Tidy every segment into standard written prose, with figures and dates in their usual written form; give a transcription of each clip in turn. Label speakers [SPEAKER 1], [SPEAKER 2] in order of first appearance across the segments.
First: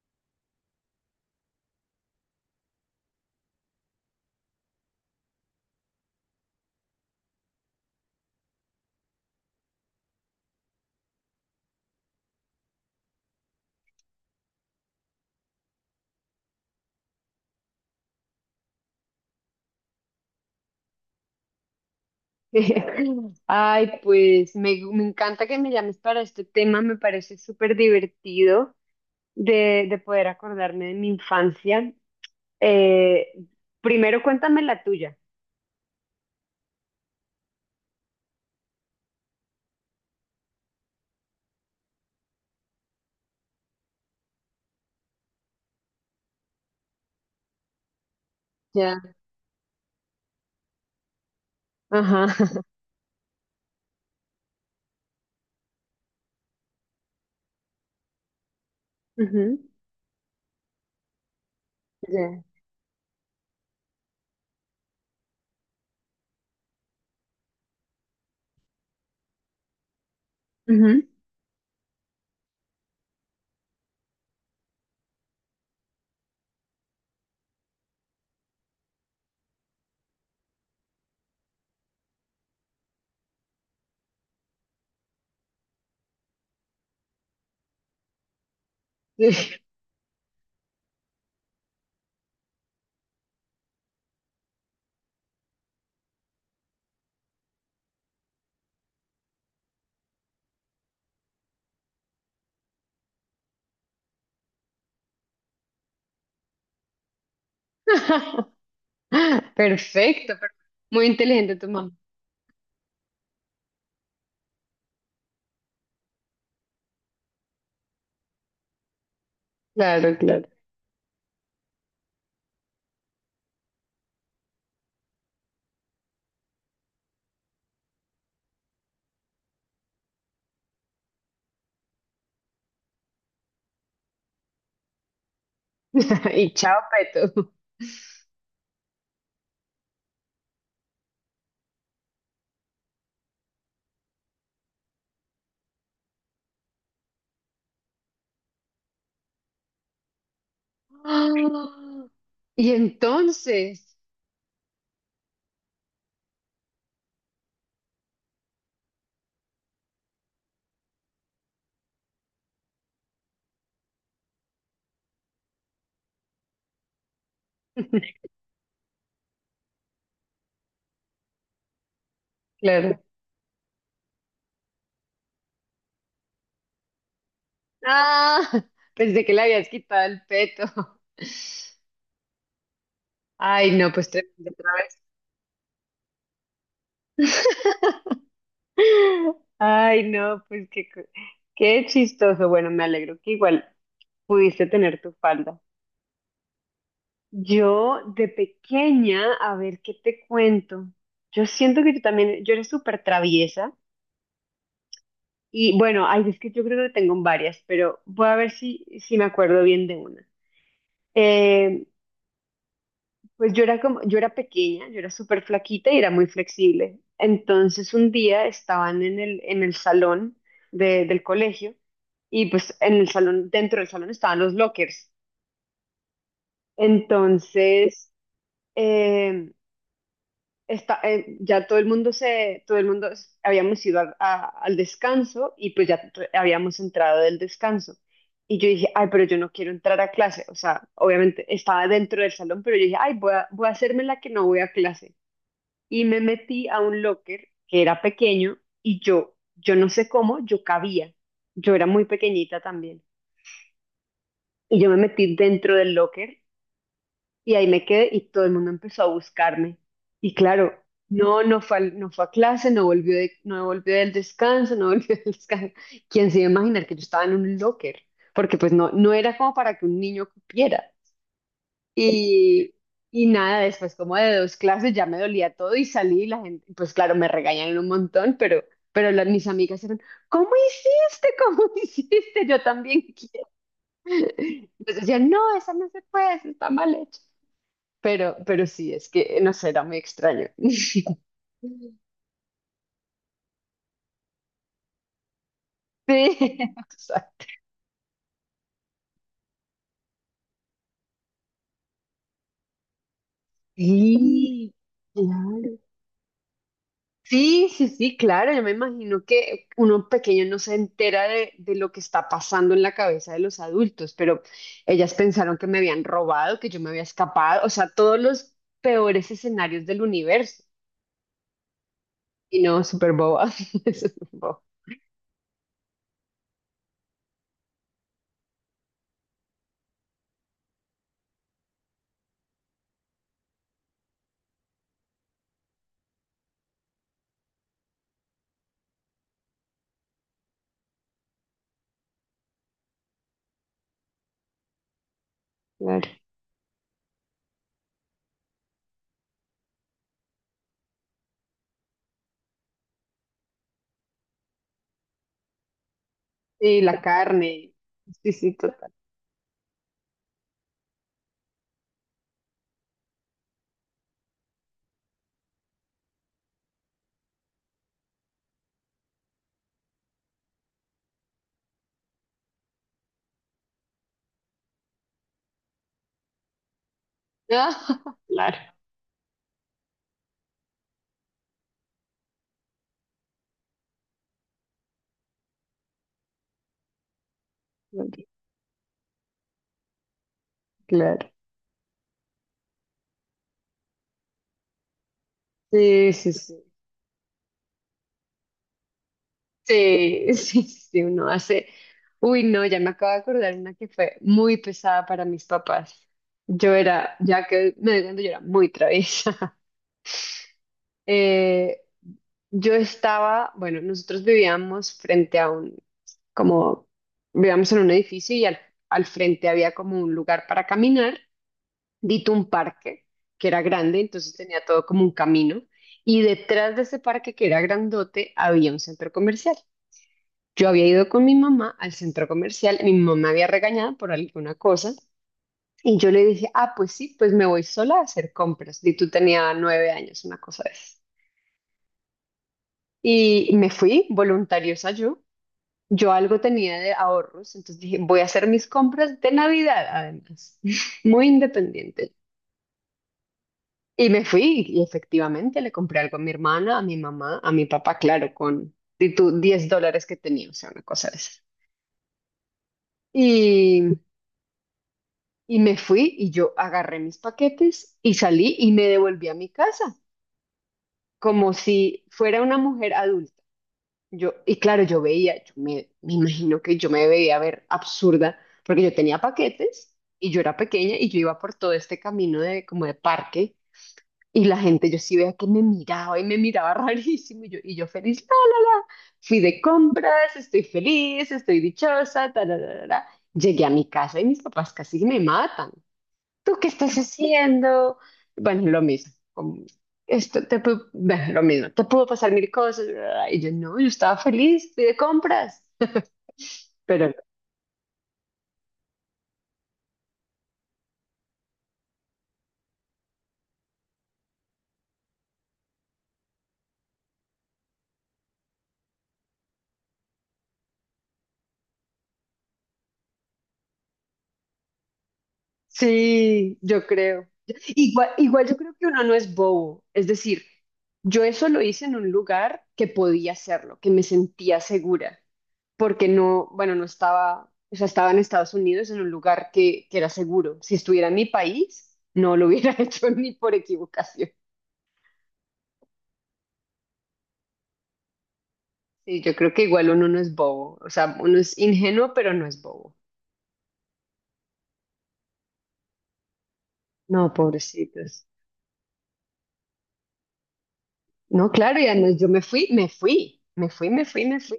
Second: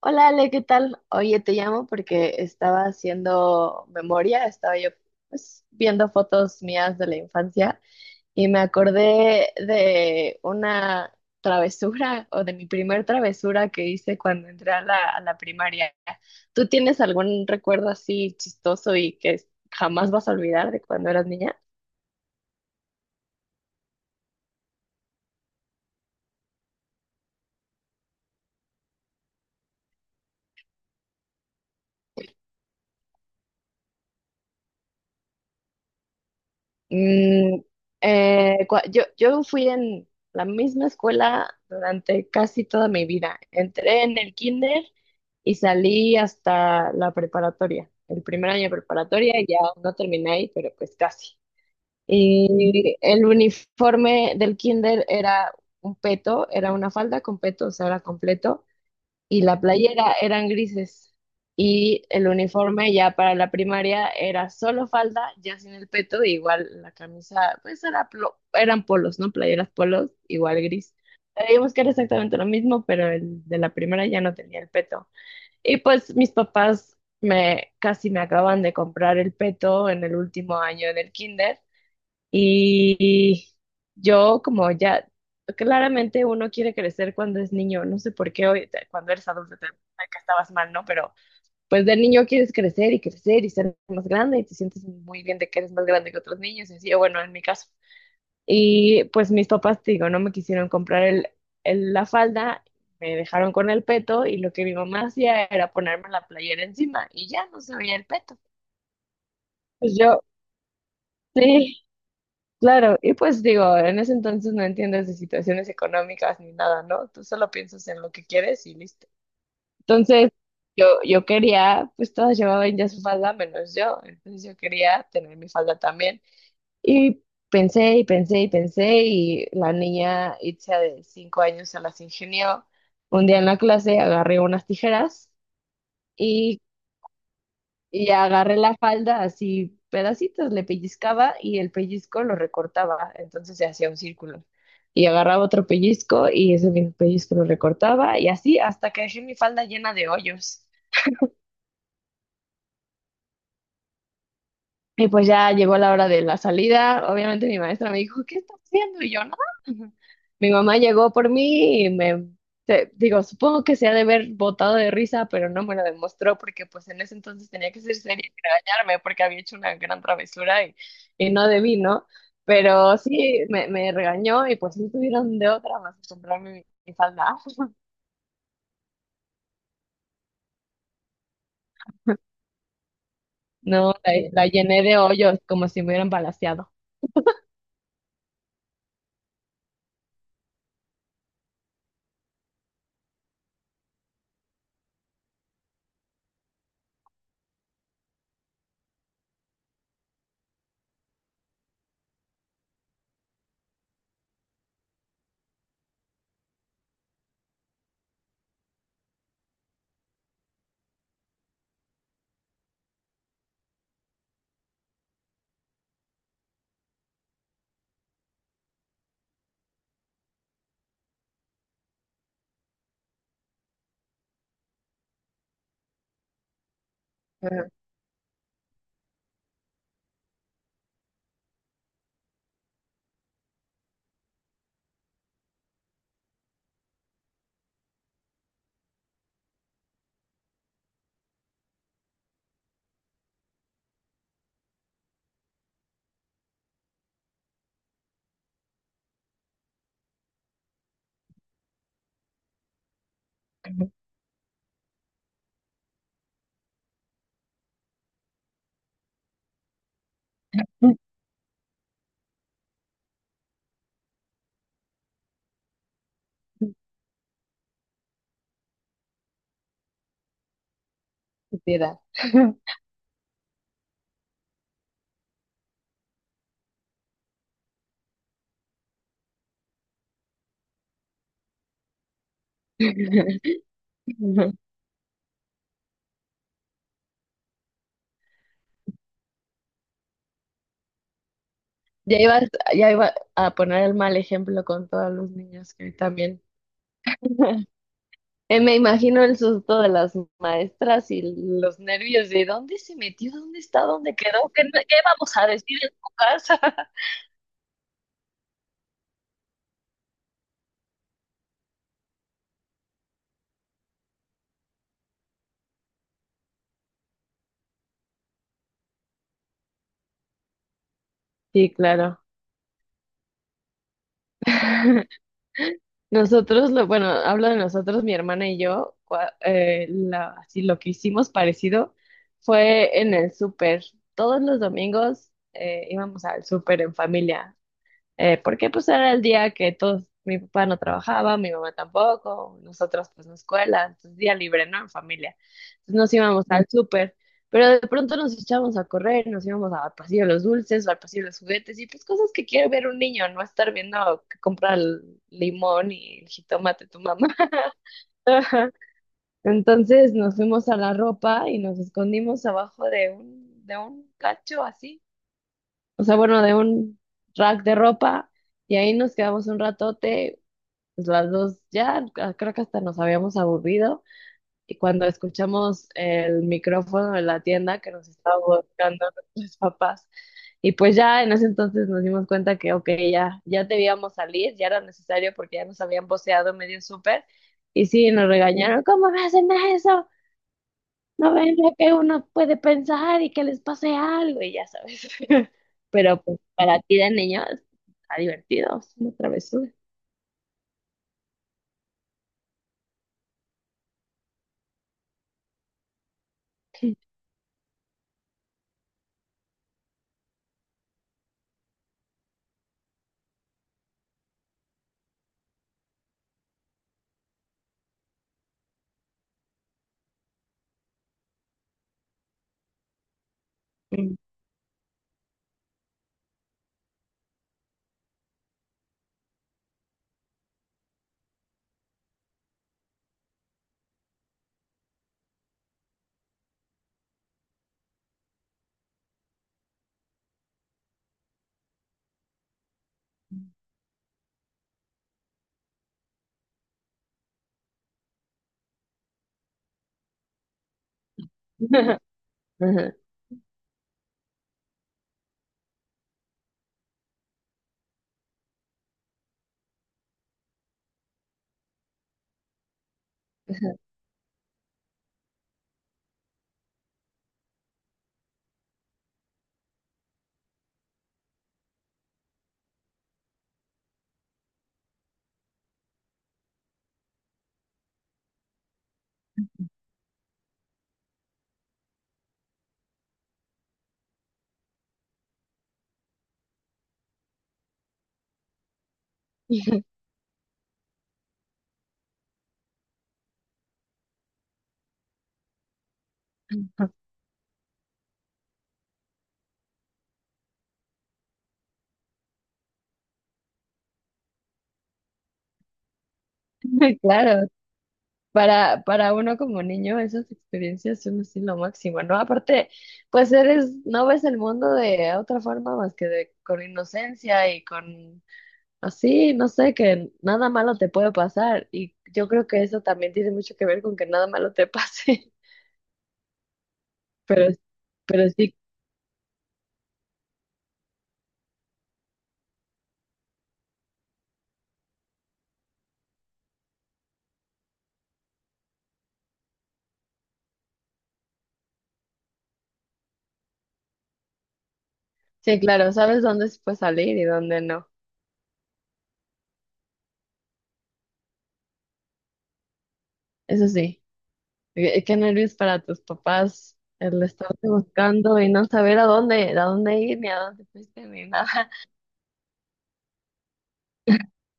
[SPEAKER 1] Hola Ale, ¿qué tal? Oye, te llamo porque estaba haciendo memoria, estaba yo, pues, viendo fotos mías de la infancia y me acordé de una travesura o de mi primer travesura que hice cuando entré a la primaria. ¿Tú tienes algún recuerdo así chistoso y que jamás vas a olvidar de cuando eras niña?
[SPEAKER 2] Ay, pues me encanta que me llames para este tema. Me parece súper divertido de poder acordarme de mi infancia. Eh, Primero cuéntame la tuya.
[SPEAKER 1] Mm, yo fui en la misma escuela durante casi toda mi vida. Entré en el kinder y salí hasta la preparatoria, el primer año de
[SPEAKER 2] Ya.
[SPEAKER 1] preparatoria, y ya no terminé ahí, pero pues casi.
[SPEAKER 2] Ajá.
[SPEAKER 1] Y el uniforme del kinder era un peto, era una falda con peto, o sea, era completo y la
[SPEAKER 2] Ujú.
[SPEAKER 1] playera eran grises, y el
[SPEAKER 2] Ya.
[SPEAKER 1] uniforme ya para la primaria era solo falda, ya sin el peto, e igual la camisa, pues era eran polos, ¿no? Playeras polos, igual gris.
[SPEAKER 2] Ujú.
[SPEAKER 1] Sabíamos que era exactamente lo mismo, pero el de la primera ya no tenía el peto. Y pues mis papás me casi me acaban de comprar el peto en el último año del kinder. Y yo como ya, claramente uno quiere crecer cuando es niño, no sé por qué hoy, cuando eres adulto,
[SPEAKER 2] Sí.
[SPEAKER 1] te das cuenta que estabas mal, ¿no? Pero pues de niño quieres crecer y crecer y ser más grande y te sientes muy bien de que eres más grande que otros niños, y así, o bueno, en mi caso. Y pues mis papás, te digo, no me quisieron comprar el, la falda, me dejaron con el peto y lo que mi mamá hacía era ponerme la playera encima y ya no se veía el peto. Pues yo,
[SPEAKER 2] Perfecto, muy inteligente tu
[SPEAKER 1] sí.
[SPEAKER 2] mamá.
[SPEAKER 1] Claro, y pues digo, en ese entonces no entiendes de situaciones económicas ni nada, ¿no? Tú solo piensas en lo que quieres y listo.
[SPEAKER 2] Claro,
[SPEAKER 1] Entonces,
[SPEAKER 2] claro.
[SPEAKER 1] yo quería, pues todas llevaban ya su falda menos yo, entonces yo quería tener mi falda también. Y pensé y pensé y pensé y la niña Itzia de 5 años se las ingenió. Un día en la clase agarré unas tijeras
[SPEAKER 2] Y
[SPEAKER 1] y
[SPEAKER 2] chao, Peto.
[SPEAKER 1] agarré la falda así pedacitos, le pellizcaba y el pellizco lo recortaba, entonces se hacía un círculo. Y agarraba otro pellizco y ese mismo pellizco lo recortaba y así hasta que dejé mi falda llena de hoyos.
[SPEAKER 2] Ah, y entonces,
[SPEAKER 1] Y pues ya llegó la hora de la salida. Obviamente mi maestra me dijo, ¿qué estás haciendo? Y yo, nada. Mi mamá llegó por mí y digo, supongo que se ha de haber botado de risa, pero no me lo demostró porque pues en ese entonces tenía que ser seria y regañarme porque había hecho una gran travesura, y no debí, ¿no?
[SPEAKER 2] claro.
[SPEAKER 1] Pero sí, me regañó y pues no tuvieron de otra más que comprarme mi falda.
[SPEAKER 2] Ah, pensé que le habías quitado el peto. Ay, no,
[SPEAKER 1] No,
[SPEAKER 2] pues
[SPEAKER 1] la
[SPEAKER 2] tremendo otra
[SPEAKER 1] llené
[SPEAKER 2] vez.
[SPEAKER 1] de hoyos como si me hubieran balaceado.
[SPEAKER 2] Ay, no, pues qué chistoso. Bueno, me alegro que igual pudiste tener tu falda. Yo de pequeña, a ver qué te cuento. Yo siento que yo también, yo era súper traviesa. Y bueno, ay, es que yo creo que tengo varias, pero voy a ver si me acuerdo bien de una. Eh, Pues yo era como, yo era pequeña, yo era súper flaquita y era muy flexible. Entonces un día estaban en el salón del colegio. Y pues en el salón, dentro del salón estaban los lockers.
[SPEAKER 1] Ajá.
[SPEAKER 2] Entonces eh, ya todo el mundo todo el mundo, habíamos ido al al descanso y pues ya habíamos entrado del descanso. Y yo dije, ay, pero yo no quiero entrar a clase. O sea, obviamente estaba dentro del salón, pero yo dije, ay, voy a hacerme la que no voy a clase. Y me metí a un locker que era pequeño y yo no sé cómo, yo cabía. Yo era muy pequeñita también. Y yo me metí dentro del locker y ahí me quedé y todo el mundo empezó a buscarme. Y claro, no fue, no fue a clase, no volvió no volvió del descanso, no volvió del descanso. ¿Quién se iba a imaginar que yo estaba en un locker? Porque pues no, no era como para que un niño cupiera.
[SPEAKER 1] Estúpida.
[SPEAKER 2] Y, y nada, después como de dos clases ya me dolía todo y salí y la gente, pues claro, me regañaron un montón, pero mis amigas eran, ¿cómo hiciste? ¿Cómo hiciste? Yo también quiero. Entonces decían, no, esa no se puede, esa está mal hecha. Pero sí, es que, no sé, era muy extraño.
[SPEAKER 1] Ya iba, ya iba a poner el mal ejemplo con todos los niños que también.
[SPEAKER 2] Sí, o sea,
[SPEAKER 1] Me imagino el susto de las maestras y los nervios de dónde se metió, dónde está, dónde quedó, qué, no,
[SPEAKER 2] sí,
[SPEAKER 1] qué vamos a decir
[SPEAKER 2] claro.
[SPEAKER 1] en tu casa.
[SPEAKER 2] Sí, sí, sí, claro, yo me imagino que uno pequeño no se entera de lo que está pasando en la cabeza de los adultos, pero ellas pensaron que me habían robado, que yo me había escapado, o sea, todos los peores escenarios del universo.
[SPEAKER 1] Sí, claro.
[SPEAKER 2] Y no, súper boba, súper boba,
[SPEAKER 1] Nosotros, bueno, hablo de nosotros, mi hermana y yo, así lo que hicimos parecido fue en el súper. Todos los domingos, íbamos al súper en familia. Porque pues era el día que todos, mi papá no trabajaba, mi mamá tampoco, nosotros pues no escuela, entonces día libre, ¿no? En familia. Entonces
[SPEAKER 2] claro.
[SPEAKER 1] nos íbamos al súper, pero de pronto nos echábamos a correr, nos íbamos al pasillo de los dulces o al pasillo de los juguetes y pues cosas que quiere ver un niño, no estar viendo que compra el limón y el
[SPEAKER 2] Sí,
[SPEAKER 1] jitomate
[SPEAKER 2] la
[SPEAKER 1] tu mamá.
[SPEAKER 2] carne, sí, sí, total.
[SPEAKER 1] Entonces nos fuimos a la ropa y nos escondimos abajo de un cacho así, o sea, bueno, de un rack de ropa y ahí nos quedamos un ratote, pues las dos ya, ah, creo que hasta nos habíamos aburrido, y cuando escuchamos el micrófono de la tienda que nos
[SPEAKER 2] Ah,
[SPEAKER 1] estaba
[SPEAKER 2] claro,
[SPEAKER 1] buscando nuestros papás y pues ya en ese entonces nos dimos cuenta que, ok, ya debíamos salir, ya era necesario porque ya nos habían voceado medio súper, y sí, nos regañaron. ¿Cómo me hacen eso?
[SPEAKER 2] claro.
[SPEAKER 1] No ven lo que uno puede pensar y que les pase algo y ya sabes.
[SPEAKER 2] Sí,
[SPEAKER 1] Pero
[SPEAKER 2] sí,
[SPEAKER 1] pues
[SPEAKER 2] sí.
[SPEAKER 1] para ti de niño está divertido, es una travesura.
[SPEAKER 2] Sí, sí, sí, uno hace. Uy, no, ya me acabo de acordar una que fue muy pesada para mis papás. Yo era, ya que me doy cuenta, yo era muy traviesa. Eh, yo estaba, bueno, nosotros vivíamos frente a un, como, vivíamos en un edificio y al frente había como un lugar para caminar, dito un parque, que era grande,
[SPEAKER 1] Mm.
[SPEAKER 2] entonces tenía todo como un camino. Y detrás de ese parque, que era grandote, había un centro comercial. Yo había ido con mi mamá al centro comercial, mi mamá me había regañado por alguna cosa y yo le dije, ah, pues sí, pues me voy sola a hacer compras. Y tú tenía 9 años, una cosa de esas. Y me fui voluntariosa yo. Yo algo tenía de ahorros, entonces dije, voy a hacer mis compras de Navidad, además, muy independiente.
[SPEAKER 1] Ajá.
[SPEAKER 2] Y me fui y efectivamente le compré algo a mi hermana, a mi mamá, a mi papá, claro, con de tu 10 dólares que tenía, o sea, una cosa de esas. Y Y me fui y yo agarré mis paquetes y salí y me devolví a mi casa, como si fuera una mujer adulta. Yo, y claro, yo veía, me imagino que yo me veía ver absurda, porque yo tenía paquetes y yo era pequeña y yo iba por todo este camino de como de parque y la gente, yo sí veía que me miraba y me miraba rarísimo y yo feliz, la, fui de compras, estoy feliz, estoy dichosa, ta, la, la, la, la. Llegué a mi casa y mis papás casi me matan. ¿Tú qué estás haciendo? Bueno, lo mismo, como, esto te pudo, bueno, lo mismo, te pudo pasar mil cosas, bla, y yo no, yo estaba feliz, fui de compras, pero no.
[SPEAKER 1] Claro, para uno como niño esas experiencias son así lo máximo, ¿no? Aparte, pues eres, no ves el mundo de otra forma más que de, con inocencia y con así, no sé, que nada malo te puede pasar. Y yo creo que eso también tiene mucho que ver con que nada malo te pase.
[SPEAKER 2] Sí, yo creo.
[SPEAKER 1] Pero,
[SPEAKER 2] Igual,
[SPEAKER 1] pero
[SPEAKER 2] igual
[SPEAKER 1] sí.
[SPEAKER 2] yo creo que uno no es bobo, es decir, yo eso lo hice en un lugar que podía hacerlo, que me sentía segura, porque no, bueno, no estaba, o sea, estaba en Estados Unidos en un lugar que era seguro. Si estuviera en mi país, no lo hubiera hecho ni por equivocación.
[SPEAKER 1] Sí, claro, sabes dónde se puede salir y dónde no.
[SPEAKER 2] Sí, yo creo que igual uno no es bobo, o sea, uno es ingenuo, pero no es bobo.
[SPEAKER 1] Eso sí, qué nervios para tus papás el
[SPEAKER 2] No,
[SPEAKER 1] estarte
[SPEAKER 2] pobrecitos.
[SPEAKER 1] buscando y no saber a dónde ir, ni a dónde fuiste, ni nada.
[SPEAKER 2] No, claro, ya no, yo me fui, me fui, me fui, me fui, me fui.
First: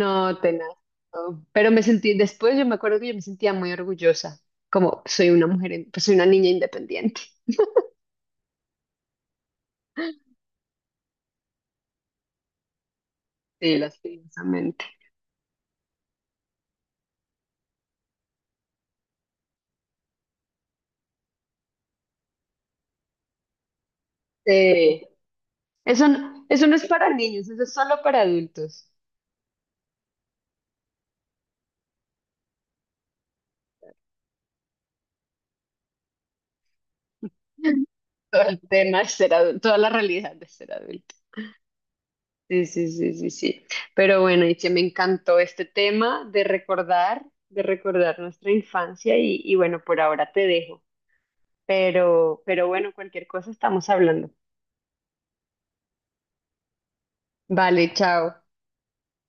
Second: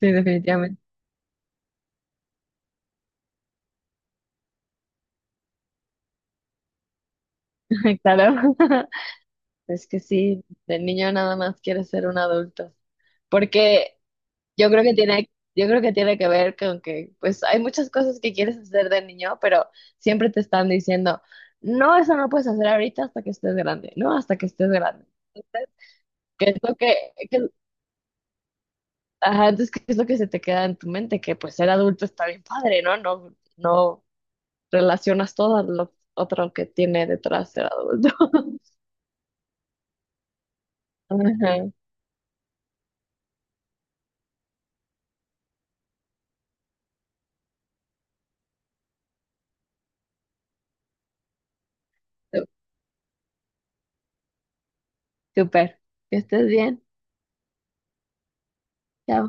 [SPEAKER 1] Sí,
[SPEAKER 2] tenaz.
[SPEAKER 1] definitivamente,
[SPEAKER 2] No. Pero me sentí, después yo me acuerdo que yo me sentía muy orgullosa, como soy una mujer, pues soy una niña independiente.
[SPEAKER 1] claro. Es que sí, de niño nada más quiere ser un adulto.
[SPEAKER 2] Sí,
[SPEAKER 1] Porque
[SPEAKER 2] lastimosamente.
[SPEAKER 1] yo creo que tiene que ver con que, pues, hay muchas cosas que quieres hacer de niño, pero siempre te están diciendo, no, eso no puedes hacer ahorita hasta que estés grande, no, hasta que estés
[SPEAKER 2] Sí.
[SPEAKER 1] grande. Entonces, ¿Qué es
[SPEAKER 2] Eso no
[SPEAKER 1] lo
[SPEAKER 2] es
[SPEAKER 1] que,
[SPEAKER 2] para
[SPEAKER 1] qué
[SPEAKER 2] niños,
[SPEAKER 1] es
[SPEAKER 2] eso es solo para adultos.
[SPEAKER 1] Ajá, entonces, ¿qué es lo que se te queda en tu mente? Que pues ser adulto está bien padre, ¿no? No, no relacionas todo lo otro que tiene detrás ser adulto.
[SPEAKER 2] Todo el tema de ser adulto, toda la realidad de ser adulto.
[SPEAKER 1] Ajá,
[SPEAKER 2] Sí, sí, sí, sí, sí. Pero bueno, Itziar, me encantó este tema de recordar nuestra infancia y bueno, por ahora te dejo. Pero bueno, cualquier cosa estamos hablando.
[SPEAKER 1] súper. Que estés bien.
[SPEAKER 2] Vale, chao.
[SPEAKER 1] Chao.